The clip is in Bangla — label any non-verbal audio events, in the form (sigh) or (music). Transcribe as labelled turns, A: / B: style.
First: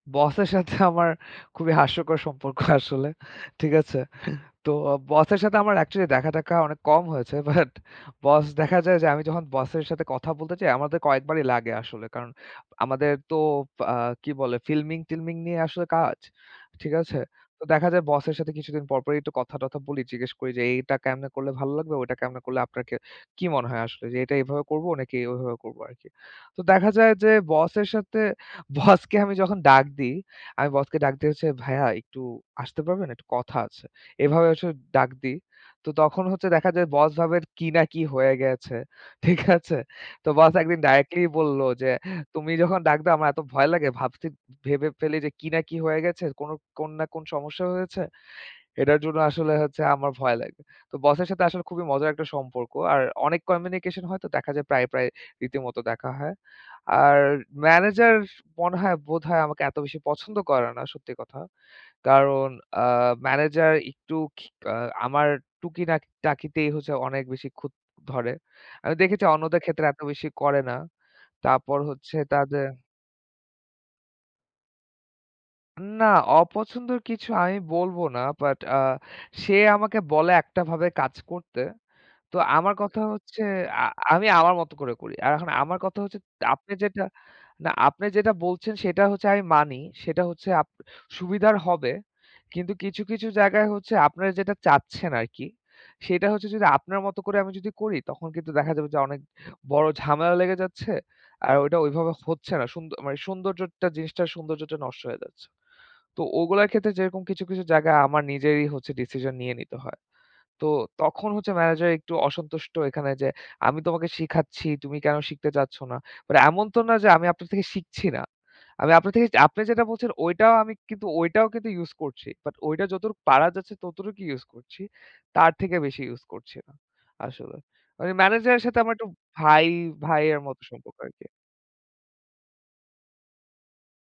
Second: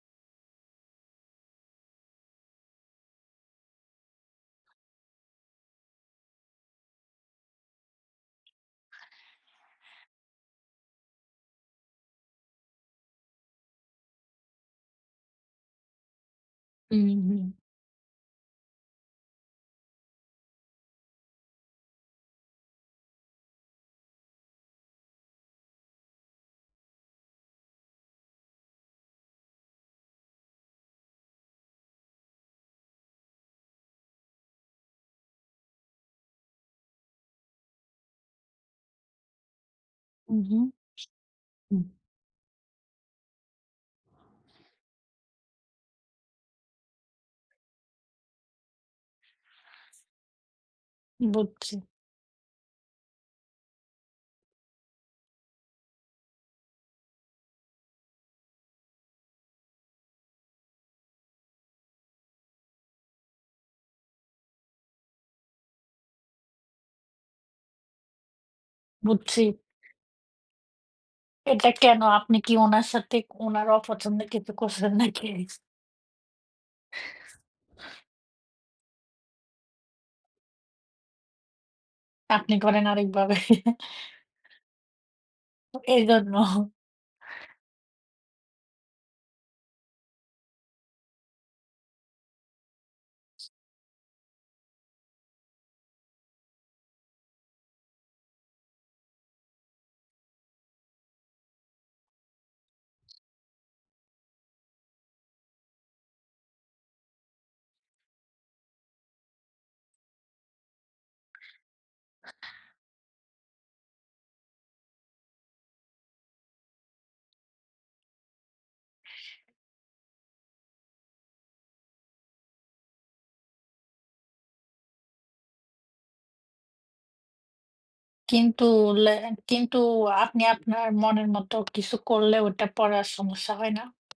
A: বসের সাথে আমার খুবই হাস্যকর সম্পর্ক আসলে। ঠিক আছে। তো বসের সাথে আমার অ্যাকচুয়ালি দেখা-টেখা অনেক কম হয়েছে। বাট বস দেখা যায় যে, আমি যখন বসের সাথে কথা বলতে যাই, আমাদের কয়েকবারই লাগে আসলে কারণ আমাদের তো আ কি বলে, ফিল্মিং-টিল্মিং নিয়ে আসলে কাজ। ঠিক
B: উম
A: আছে,
B: হুম।
A: তো দেখা যায়, বসের সাথে কিছুদিন পরপরই একটু কথা-টথা বলি। জিজ্ঞেস করি যে, এইটা কেমনে করলে ভালো লাগবে, ওইটা কেমনে করলে আপনাকে কি মনে হয় আসলে যে, এটা এভাবে করব নাকি ওইভাবে করব আরকি। তো দেখা যায় যে, বসের সাথে বসকে আমি যখন ডাক দিই, আমি বসকে ডাক দিয়েছি, "ভাইয়া একটু আসতে পারবেন? একটু কথা আছে।" এভাবে আসলে ডাক দিই। তো তখন হচ্ছে দেখা যায়, বস ভাবে কি না কি হয়ে গেছে, ঠিক আছে। তো
B: উ
A: বস
B: হুম,
A: ১ দিন ডাইরেক্‌ট্‌লিই বলল
B: হুম।
A: যে, “তুমি যখন ডাক দাও, আমার এত ভয় লাগে। ভাবছি ভেবে ফেলি যে কি না কি হয়ে গেছে, কোনো কোন না কোন সমস্যা হয়েছে। এটার জন্য আসলে হচ্ছে আমার ভয় লাগে।” তো বসের সাথে আসলে
B: বুঝছি।
A: খুবই মজার একটা সম্পর্ক। আর অনেক কমিউনিকেশন হয়। তো দেখা যায়, প্রায়, প্রায় রীতিমতো দেখা হয়। আর ম্যানেজার মনে হয় বোধহয় আমাকে এত বেশি পছন্দ করে না, সত্যি কথা। কারণ আ ম্যানেজার একটু খিক আ আমার টুকি টাক টাকিতেই হচ্ছে অনেক বেশি খুত ধরে। আমি দেখেছি,
B: বুঝছি।
A: অন্যদের ক্ষেত্রে এত বেশি করে না।
B: এটা
A: তারপর
B: কেনো?
A: হচ্ছে
B: আপনি কি
A: তাদের
B: উনার সাথে, উনার অপছন্দে, কিছু করছেন নাকি?
A: না, অপছন্দর কিছু আমি বলব না। বাট আ সে আমাকে বলে একটাভাবে কাজ করতে। তো
B: আপনি
A: আমার
B: করেন
A: কথা
B: আরেকভাবে।
A: হচ্ছে,
B: (chuckles)
A: আ আমি আমার মতো করে করি। আর এখন
B: তো
A: আমার কথা হচ্ছে,
B: এইজন্য।
A: আপনি যেটা না, আপনি যেটা বলছেন, সেটা হচ্ছে আমি মানি। সেটা হচ্ছে আপ সুবিধার হবে। কিন্তু কিছু, কিছু জায়গায় হচ্ছে, আপনারা যেটা চাচ্ছেন আরকি, সেটা হচ্ছে যদি আপনার মতো করে যদি আমি করি, তখন কিন্তু দেখা যাবে যে অনেক বড় ঝামেলা লেগে যাচ্ছে। আর ওইটা ওইভাবে হচ্ছে না। সুন্দ মানে সৌন্দর্যটা জিনিসটার সৌন্দর্যটা নষ্ট হয়ে যাচ্ছে। তো ওগুলার ক্ষেত্রে, যেরকম কিছু, কিছু জায়গায়, আমার নিজেরই হচ্ছে ডিসিশন নিয়ে নিতে হয়। তো তখন হচ্ছে ম্যানেজার একটু অসন্তুষ্ট এখানে যে, আমি তোমাকে শিখাচ্ছি, তুমি কেনো শিখতে চাচ্ছ না? আর এমন তো না যে আমি আপনার থেকে শিখছি না। আমি আপনার থেকে আপনি যেটা বলছেন, ওইটাও আমি কিন্তু ওইটাও কিন্তু ইউজ করছি। বাট ওইটা যতটুকু পারা যাচ্ছে, ততটুকু ইউজ করছি। তার থেকে বেশি ইউজ করছি আসলে। মানে ম্যানেজারের
B: কিন্তু
A: সাথে আমার একটু
B: লে
A: ভাই
B: কিন্তু
A: ভাইয়ের
B: আপনি
A: মতো
B: আপনার
A: সম্পর্ক আর কি।
B: মনের মতো কিছু করলে, ওটা পরে আর সমস্যা হয় না?